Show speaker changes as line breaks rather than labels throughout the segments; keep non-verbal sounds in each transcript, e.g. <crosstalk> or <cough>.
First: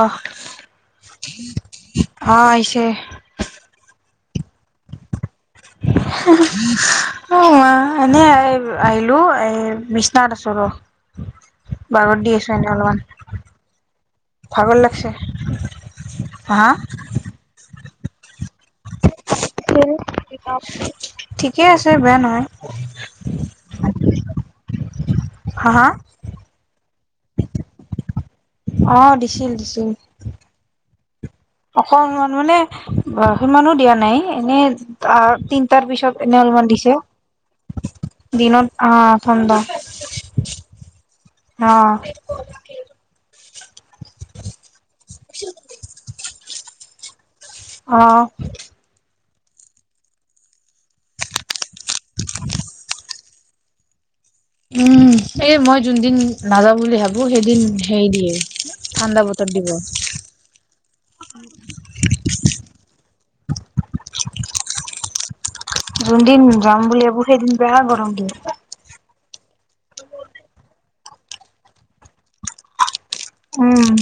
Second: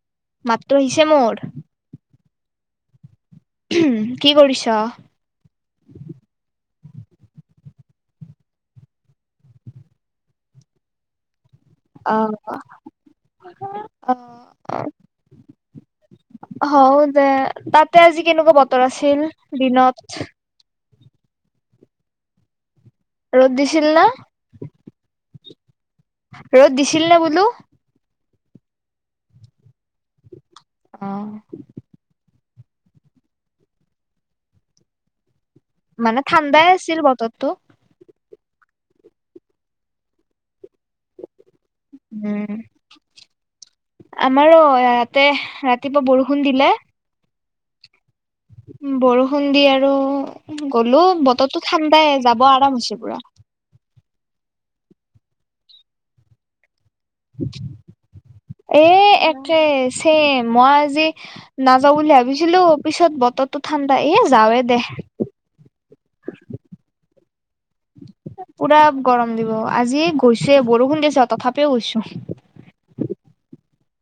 অহ
মাত্ৰ আহিছে মোৰ
অ আহিছে
কি কৰিছ
অ এনেই আহিলো এই বিছনা আছ
অ
বাগত দি আছো এই অলপমান ভাগত লাগিছে হা
হও দে তাতে আজি কেনেকুৱা বতৰ আছিল দিনত
কিতাপ ঠিকে আছে বেয়া নহয়
ৰ'দ দিছিল না
হা হা
ৰ'দ দিছিল নে বোলো
অহ দিছিল দিছিল
অ
অকনমান মানে সিমানো দিয়া নাই এনে আ তিনটাৰ পিছত
মানে
এনে অলমান
ঠাণ্ডাই
দিছে
আছিল বতৰটো
দিনত অ ঠাণ্ডা অ
উম আমাৰো ইয়াতে ৰাতিপুৱা বৰষুণ দি লে
অ
বৰষুণ দি আৰু গলো বতৰটো ঠাণ্ডাই যাব আৰাম হৈছে পুৰা
উম এই মই যোন দিন নাযাওঁ বুলি ভাবো সেইদিন হেৰি দিয়ে
এ
ঠাণ্ডা বতৰ
একে
দিব
চেম মই আজি নাযাওঁ বুলি ভাবিছিলো পিছত ব তৰতো ঠাণ্ডা এ যাৱে দে
যোন দিন যাম বুলি ভাবো সেইদিন বেয়া গৰম দিয়ে
পুৰা গৰম দিব আজি গৈছোয়ে বৰষুণ দিছে তথাপিও গৈছো
উম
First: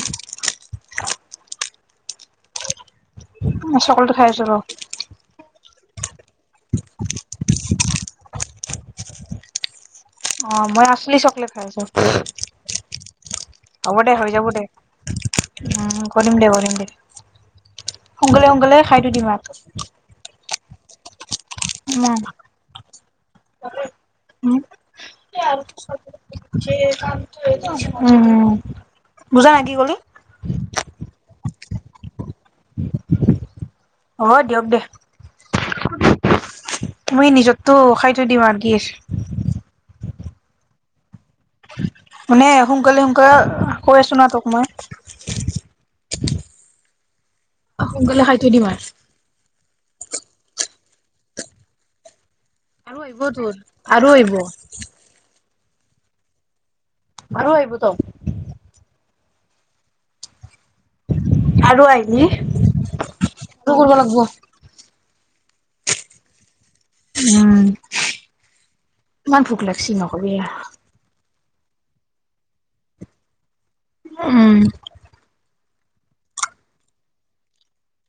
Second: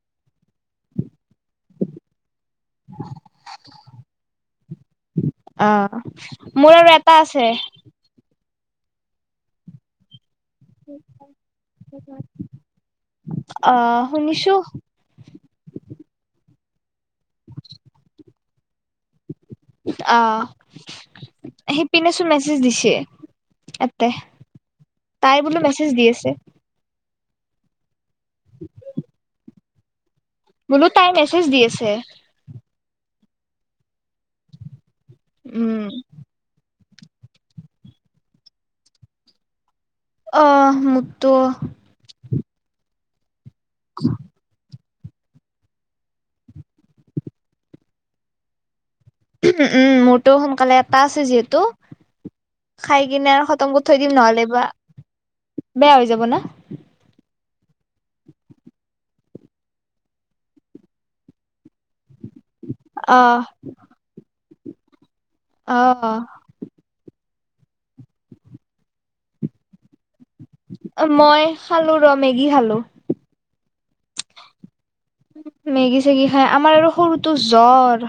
চকলেট খাই আছো ৰ
অহ মোৰ আৰু এটা আছে
অ মই আচলি চকলেট খাই আছো
অ
হ'ব দে হৈ যাব
শুনিছো
দে উম কৰিম দে কৰিম দে সোনকালে সোনকালে খাই থৈ দিম আও
সিপিনে চোন মেছেজ দিছে এতে তাই বোলো মেছেজ দি আছে
টো এইটো উম বুজা নাই কি ক'লি
বোলো তাই মেছেজ দি আছে
হব দিয়ক দে
উম
তুমি নিজতটো খাই থৈ দিবা আৰু কি আছ
অ মোক
মানে সোনকালে সোন কা কৈ আছো ন তোক মই সোনকালে খাই থৈ দিম আৰ
উম উম মোৰতো সোনকালে এটা আছে যিহেতু খাই
আহিব
কিনে আৰু
তোৰ
খতম কৰি থৈ
আৰু
দিম
আহিব
নহ'লে বা। বেয়া হৈ যাব ন।
মাৰ আহিবোত। <unintelligible> আৰু আহিলি
অ
কটো কৰিব লাগিব।
অহ।
উম ইমান ভুোক লাগচ ন। সবিয়ে।
মই খালো ৰ মেগী খালো।
উ'ম।
মেগী চেগী খাই আমাৰ আৰু সৰুটো জ্বৰ।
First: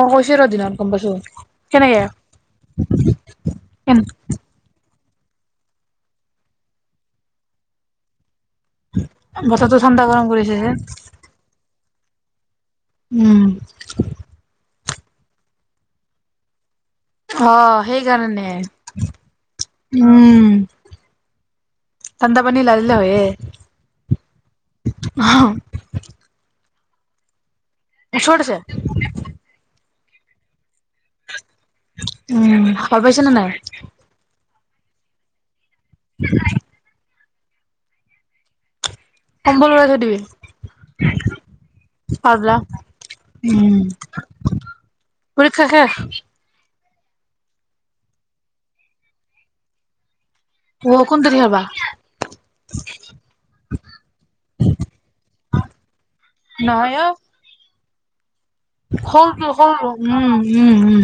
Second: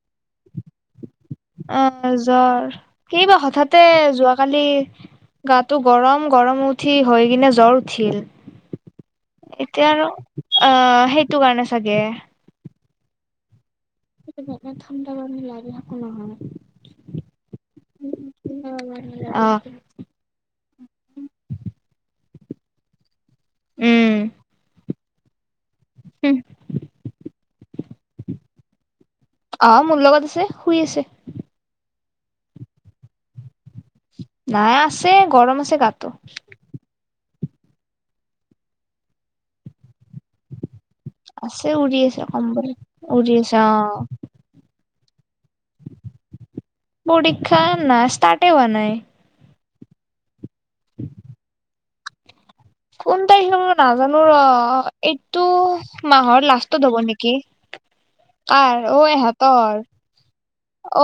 অ কৈছ ৰ দিনত গম পাইছো। কেনেকে
অ জ্বৰ কেইবা হঠাতে যোৱাকালি। গাটো গৰম গৰম উঠি হৈ কিনে জ্বৰ উঠিল।
বছৰটো
এতিয়া আৰু
ঠানডা গৰম কৰিছে যে।
আহ সেইটো কাৰণে চাগে।
উম।
গৰমে ঠাণ্ডা গৰমে লাগোক নহয়।
অ সেইকাৰণে
অ
উম। দা পানী লাগালিল হয়য়ে।
উম।
হা।
উম।
ওচৰত আছে।
অ মোৰ লগত আছে শুই আছে।
উম ভ পাইছে নে নাই।
নাই আছে গৰম আছে। কাত।
এক ব ল থ দিবি।
আছে উৰি আছে কম
পাগলা
উৰি আছে অ।
উৰি কাকে।
পৰীক্ষা ন ষ্টাৰ্টৱ নাই।
বৰষুণৰতেতিয়া হবা।
কোন তাৰিখে ম নাজানো ৰ এইটো মাহৰ লাষ্টত হ'ব নেকি। কাৰ অ
হ হ
ইহঁতৰ
উম উম উম।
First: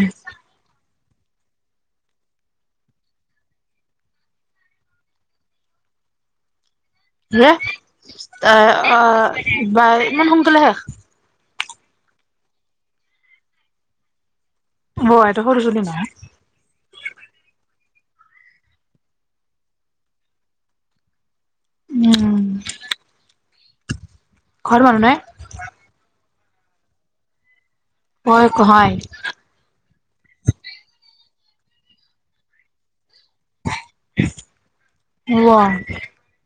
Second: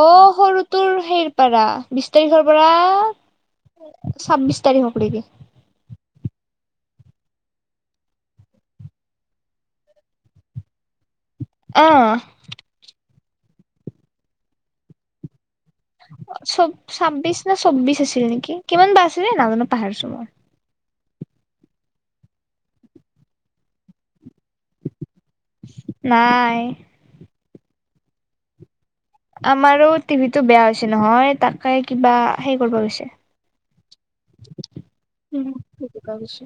সৰ পাৰা বিশ তাৰিখৰ পৰা ছাব্বিশ তাৰিখক কৰিবি।
এ আহ বা ইমান সোনকালে হে।
অহ।
বহ এই টো
ছাব্বিশ নে ছৌ্বিশ ছিল নেকি কিমান বাছিল নে নাজানো পাহাৰিছো মই
উম ঘৰ মানুহ নাই
নাই
হয় কহাৰ
আমাৰো টিভিটো বেয়া হৈছে নহয় তাকে কিবা হে কৰিব গৈছে উম সেইটো
অ'
ভাবছে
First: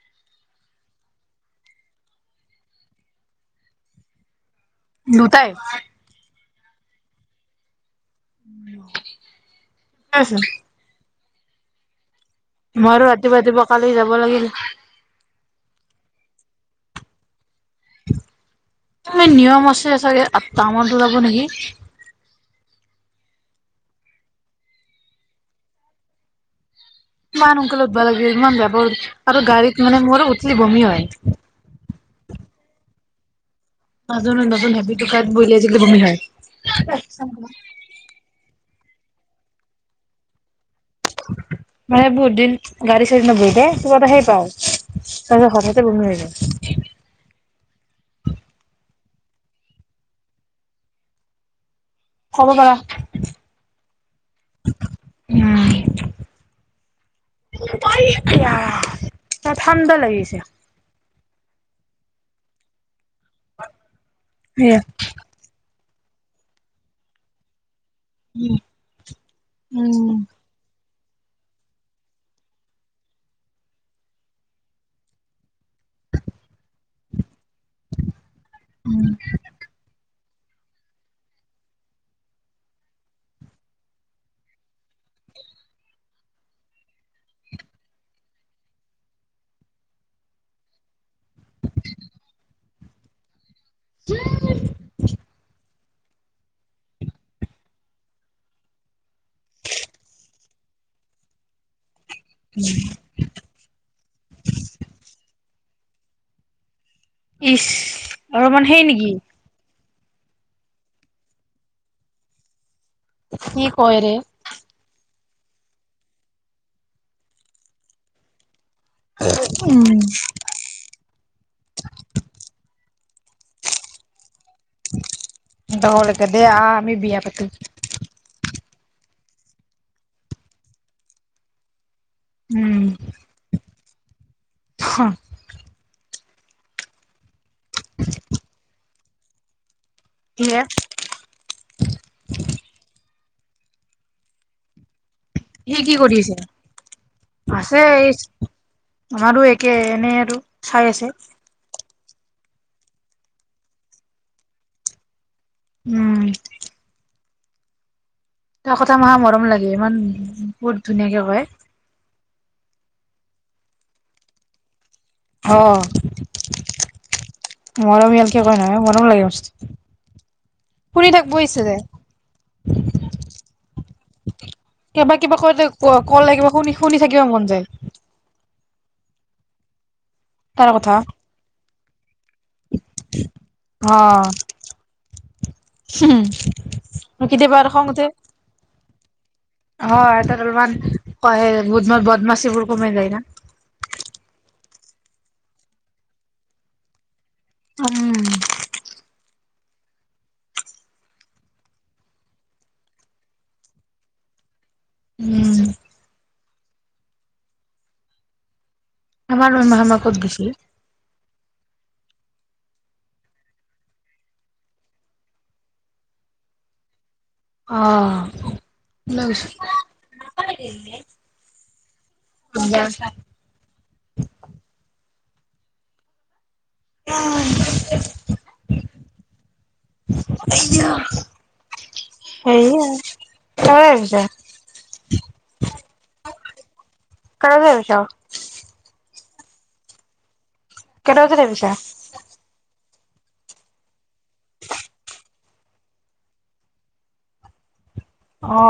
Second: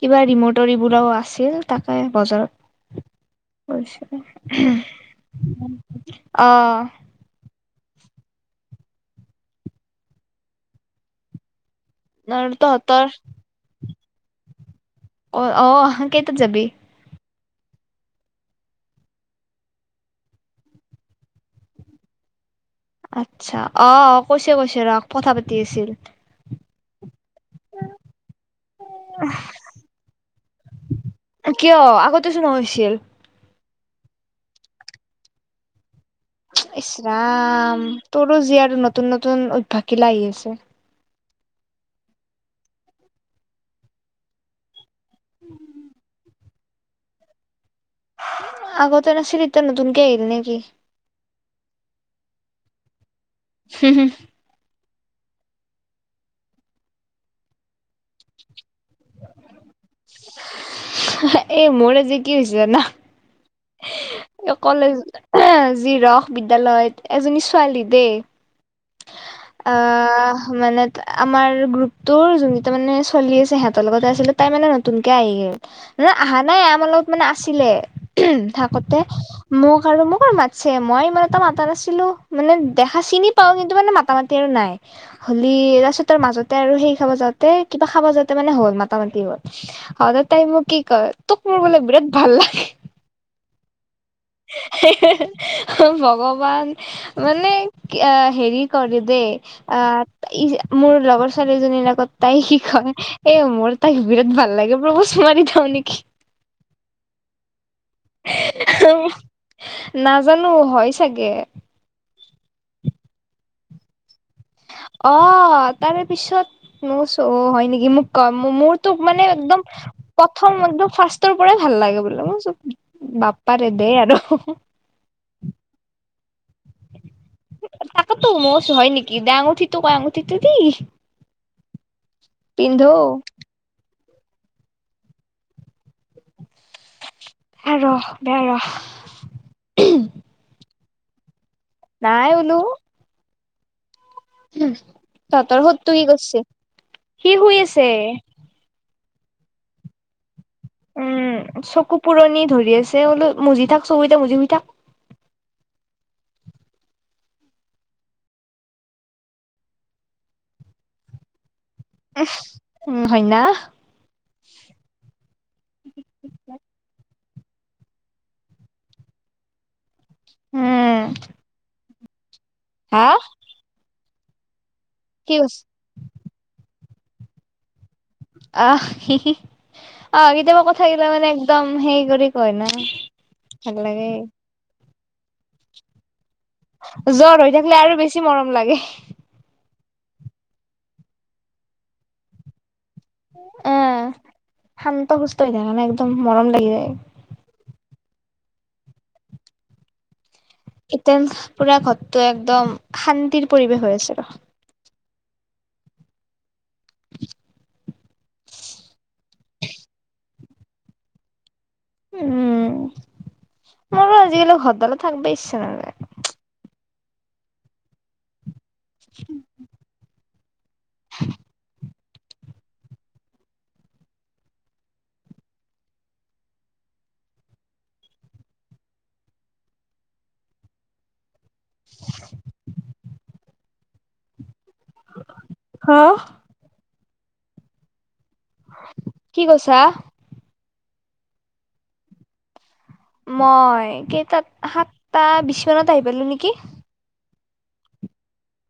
কিবা ৰিমটৰ বিলাক <unintelligible> ও আছিল তাকে বজাৰত কৰিছিল
লুতাই
অঁ
কি আছে
ন তহতৰ
ৰাতিপুৱা ৰাতিপুৱা কালি যাব লাগিল
অ অ অ কেইটাত যাবি
নিয়ম আছে চাগে ত <unintelligible> টামান ওলাব নেকি
আচ্ছা অ অ কৈছে কৈছে ৰ কথা পাতি আছিল
ইমান অংক উব <unintelligible> লাগিল ইমান বেপৰ আৰু গাড়ীত মানে মোৰ উঠলি বমি হয়
চ ন <unintelligible> হৈছিল
নাজু নতুন হেবি টোক বলিয়াইছিলে বুমি হয়
ইচৰাম তোৰো যীয় আৰু ন নতুন নতুন অভ্যাসীলা আহি আছে
মানে বহুত দিন গাড়ী চ়ি ন বহ দে ত কথা সেই পা <unintelligible> তাৰ হঠাতে বমি হৈ যায়
আগতে নাছিল এতিয়া নতুনকে আহিল নেকি
খোৱাব পাৰা
হুম হুম
উম ত ঠাণ্ডা লাগিছে
এ মোৰ আজি কি হৈ হৈছে জানা
সেয়া
অকলে জিৰক বিদ্যালয়ত এজনী ছোৱালী দেই অ
উম
মানে মানে আমাৰ গ্ৰুপটোৰ যোন কেইটা মানে চলি আছে সিহঁতৰ লগতে আছিলে তাই মানে নতুনকে আহিলে ন আহা নাই আমাৰ লগত মানে আছিলে থাকোতে মোক আৰু মোক মা মই মানে টা মাতা নাছিলো মানে দেখা চিনিত পাও কিন্তু মানে মাতা মাটি আৰু নাই হলি তাৰপিছত তাৰ মাজতে আৰু সেই খাব যাওঁতে কিবা খাব যাওঁতে মানে হ'ল মাতা মাতি হল তাই মোক কি কয় তোক মোৰ বোলে বিৰাট ভাল লাগে ভগৱান মানে কি আহ হেৰি কৰে দেই আহ ই মোৰ লগৰ ছোৱালীজনীৰ লগত তাই কি কয় এ মোৰ তাইক বিৰাট ভাল লাগে প্ৰপ'জ মাৰি থওঁ নেকি
ইচ অলপমান সেই নেকি
নাজানো হয় চাগে
কি কয়ৰে
অ তাৰে পিছত ম হয় নেকি মোক ক মোৰ মানে একদম প্ৰথম ফাৰ্ষ্ট ৰ পৰাই ভাল লাগে বোলে ম চব বাপ্পাৰেদে আৰু
যাব লাগে দেয়া আহ আমি বিয়া পাতিম
তাকতো মই হয় নেকি দা আঙুঠিতো কয় আঙুঠিত দি পিন্ধু
হা
বেয়া ৰহ ৰহ
কিহে
নাই বোলো উম ততৰ
সি
সতটো কি
কৰি আছে
কৰিছে সি শুই আছে
আমাৰো একে এনে আৰু চাই আছো
উম চকু পুৰণি ধৰি আছে বোলো মুজি থাক চকু কেইতা মুদি থাক
উম তাৰ কথা মা মৰম লাগে ইমান বহুত ধুনীয়াকে কয়
উম হয়না
আহ মৰমি হালকে ক নাই মৰম লাগে মছ্ত <unintelligible>
উম
ফুৰি থাক বহিছে যে
হা
কিবা
কি
কিবা
কৈছ
কৈতে কলে কিবা শুনি শুনি থাকিব মন যায়
আহ অ কেতিয়াবা
তাৰ কথা
কথাাকিলা মানে একদম হেই কৰি ক ন ভাল লাগে
হম
জ্বৰ হৈ থাকিলে আৰু বেছি মৰম লাগে
হয় তাত অলপমান ব বদমাচ বোৰ কমাই যায় ন
এ শান্ত সুস্থ হৈ থাক নে একদম মৰম লাগি যায়
উম
ইতে পুৰা ঘৰটো একদম শান্তিৰ পৰিৱেশ হৈ আছে ৰ
উম
<inaudible>
আমাৰ মই মামাকদ গছিলি
উম মাৰো আজিকালি ঘৰদাল থাকিব ইচছা নযায়
অ লগ এনে মোবাইল চাই <unintelligible> আহ এয়া সেই হয়ছা
হা
কনে চছা
কি কৈছা
কেনে বছিল দে পিছে <unintelligible>
মই কে সাতটা বিছ ফনত আহি পালো নেকি
অ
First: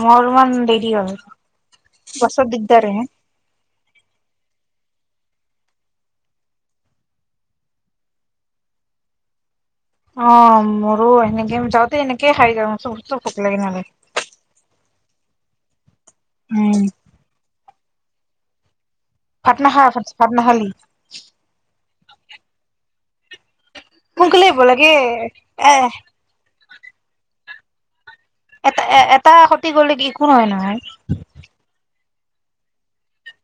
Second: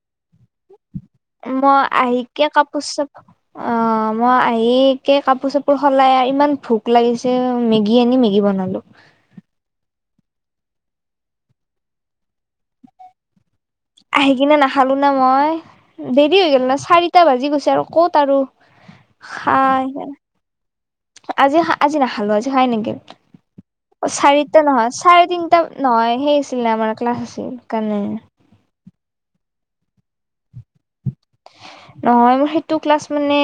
মোৰ ম দে
মই আহি কিয় কাপোৰ
হে
চাপ অ মই আহিকে কাপোৰ চাপোৰ সলাই ইমান ভোক লাগিছে মেগী আনি মেগী বনালো
অ মোৰ এনেকে যওঁতে এনেকে খাই যাওঁ লাগে নহ'লে।
আহি কিনে নাখালো ন মই দেৰি হৈ গ'ল না চাৰিটা বাজি গৈছে আৰু ক'ত আৰু
ভাত
খাই
নাকাল ভাত নখালি
আজি আজি নাখালো আজি হয় নেকি অ
সোনকালে আহিব
চাৰিটা নহয়
লাগে
চাৰে তিনটা
এ
নহয় সেই ছিল আমাৰ ক্লাছ আছিল কাৰণে
এটা এ এটা সতি গলে একো নহয় নহয়
নহয় মোৰ সেইটো ক্লাছ মানে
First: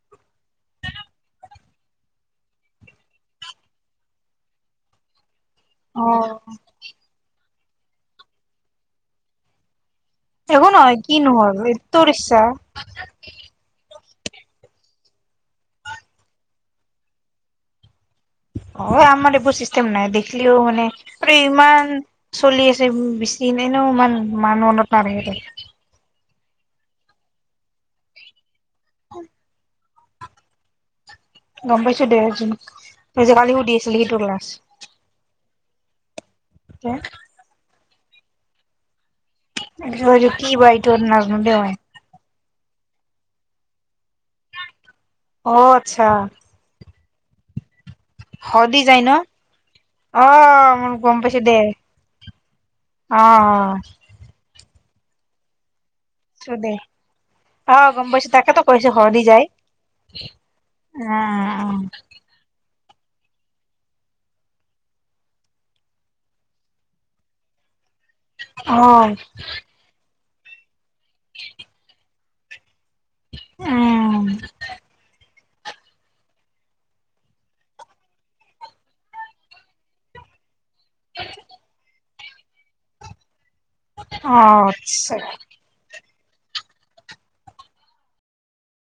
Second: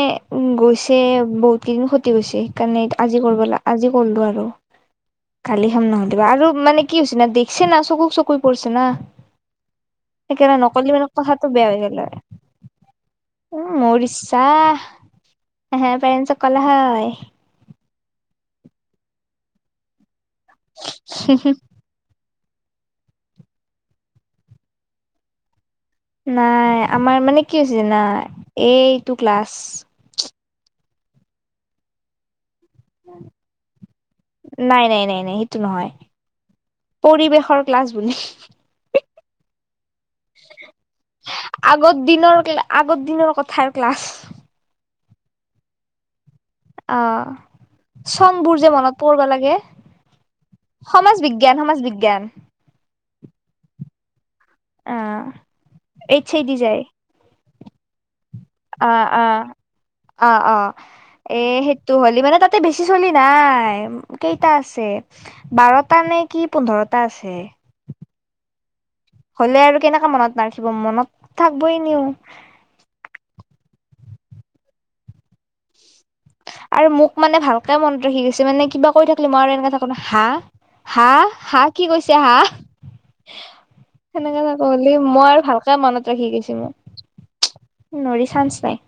গৈছে বহুত কেইদিন খতি গৈছে সেইকাৰণে আজি কৰিবাগ আজি কৰলো আৰু খালি খাম নহ
অ'।
দিব আৰু মানে কি হ হৈছে না দেখ চে না চকুক চকু পৰিছে না সেইকাৰণে
একো
নকলে
নহয়
মানে
কিনো
কথাটো
হ'ল
বেয়া হ'ব
তোৰ
নহয়
ইচ্ছা
উম মোৰ ইচ্া <unintelligible> চাহ পেৰেণ্ছ কলা হয়।
অ আমাৰ এইবোৰ চিষ্টেম নাই দেই। আচিও মানে ইমান। চলি আছে বেছিন ন ইমান মান মনত নে।
নাই আমাৰ মানে কি হৈ হৈছে নাই। এইটো ক্লাছ।
গম পাইছো দেৰজন। নিইজ কালি সুধি আছিলো সিটোৰ লাছ।
নাই নাই নাই নাই সেইটো নহয় পৰিৱেশৰ ক্লাছ। আপুনি।
কি বাইটোৰ নাজ ন দে মই।
আগৰ দিনৰ আগৰ দিনৰ কথাই ক্লাছ।
অ আচ্ছা।
অহ।
হ
চংবোৰ যে
দি
মনত
যায় ন'
পৰিব লাগে
অ', মোৰ গম
সমাজ
পাইছো দে
বিজ্ঞান সমাজ বিজ্ঞান।
অ।
অহ। এই চ দি
অ', দে
যায়।
অ গম পাই ছো।
অ অ অ অ এ
অ',
সেইটো হ'লে মানে তাতে বেছি। চলি নাই কেইটা আছে বাৰটা নে কি পোন্ধৰটা আছে।
হয়।
ৰাখিব মনত থাকিবই নিও।
উম।
আৰু মোক মানে ভালকে মনত ৰাখি গৈছে। মানে কিবা কৈ থাকিলি মায়ে আৰু এনেকোৱা কথা কয় হাঁহ। হা হা কি কৈছ? টা সেনেকে
অ',
নকলি
আচ্ছা
মই আৰু ভালকে মনত। ৰাখি গৈছে মই নোৱাৰি চান্স নাই।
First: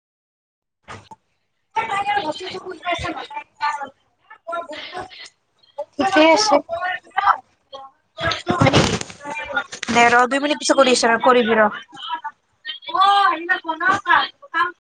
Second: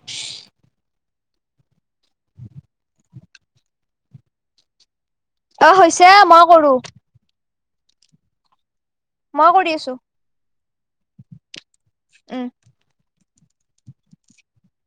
বস্তু।
অ হৈছে মই কৰো। মই কৰি আছো
দে ৰ দুই মিনিট পিছত কৰি আছ ৰ কৰিবি ৰ।
উম
<unintelligible>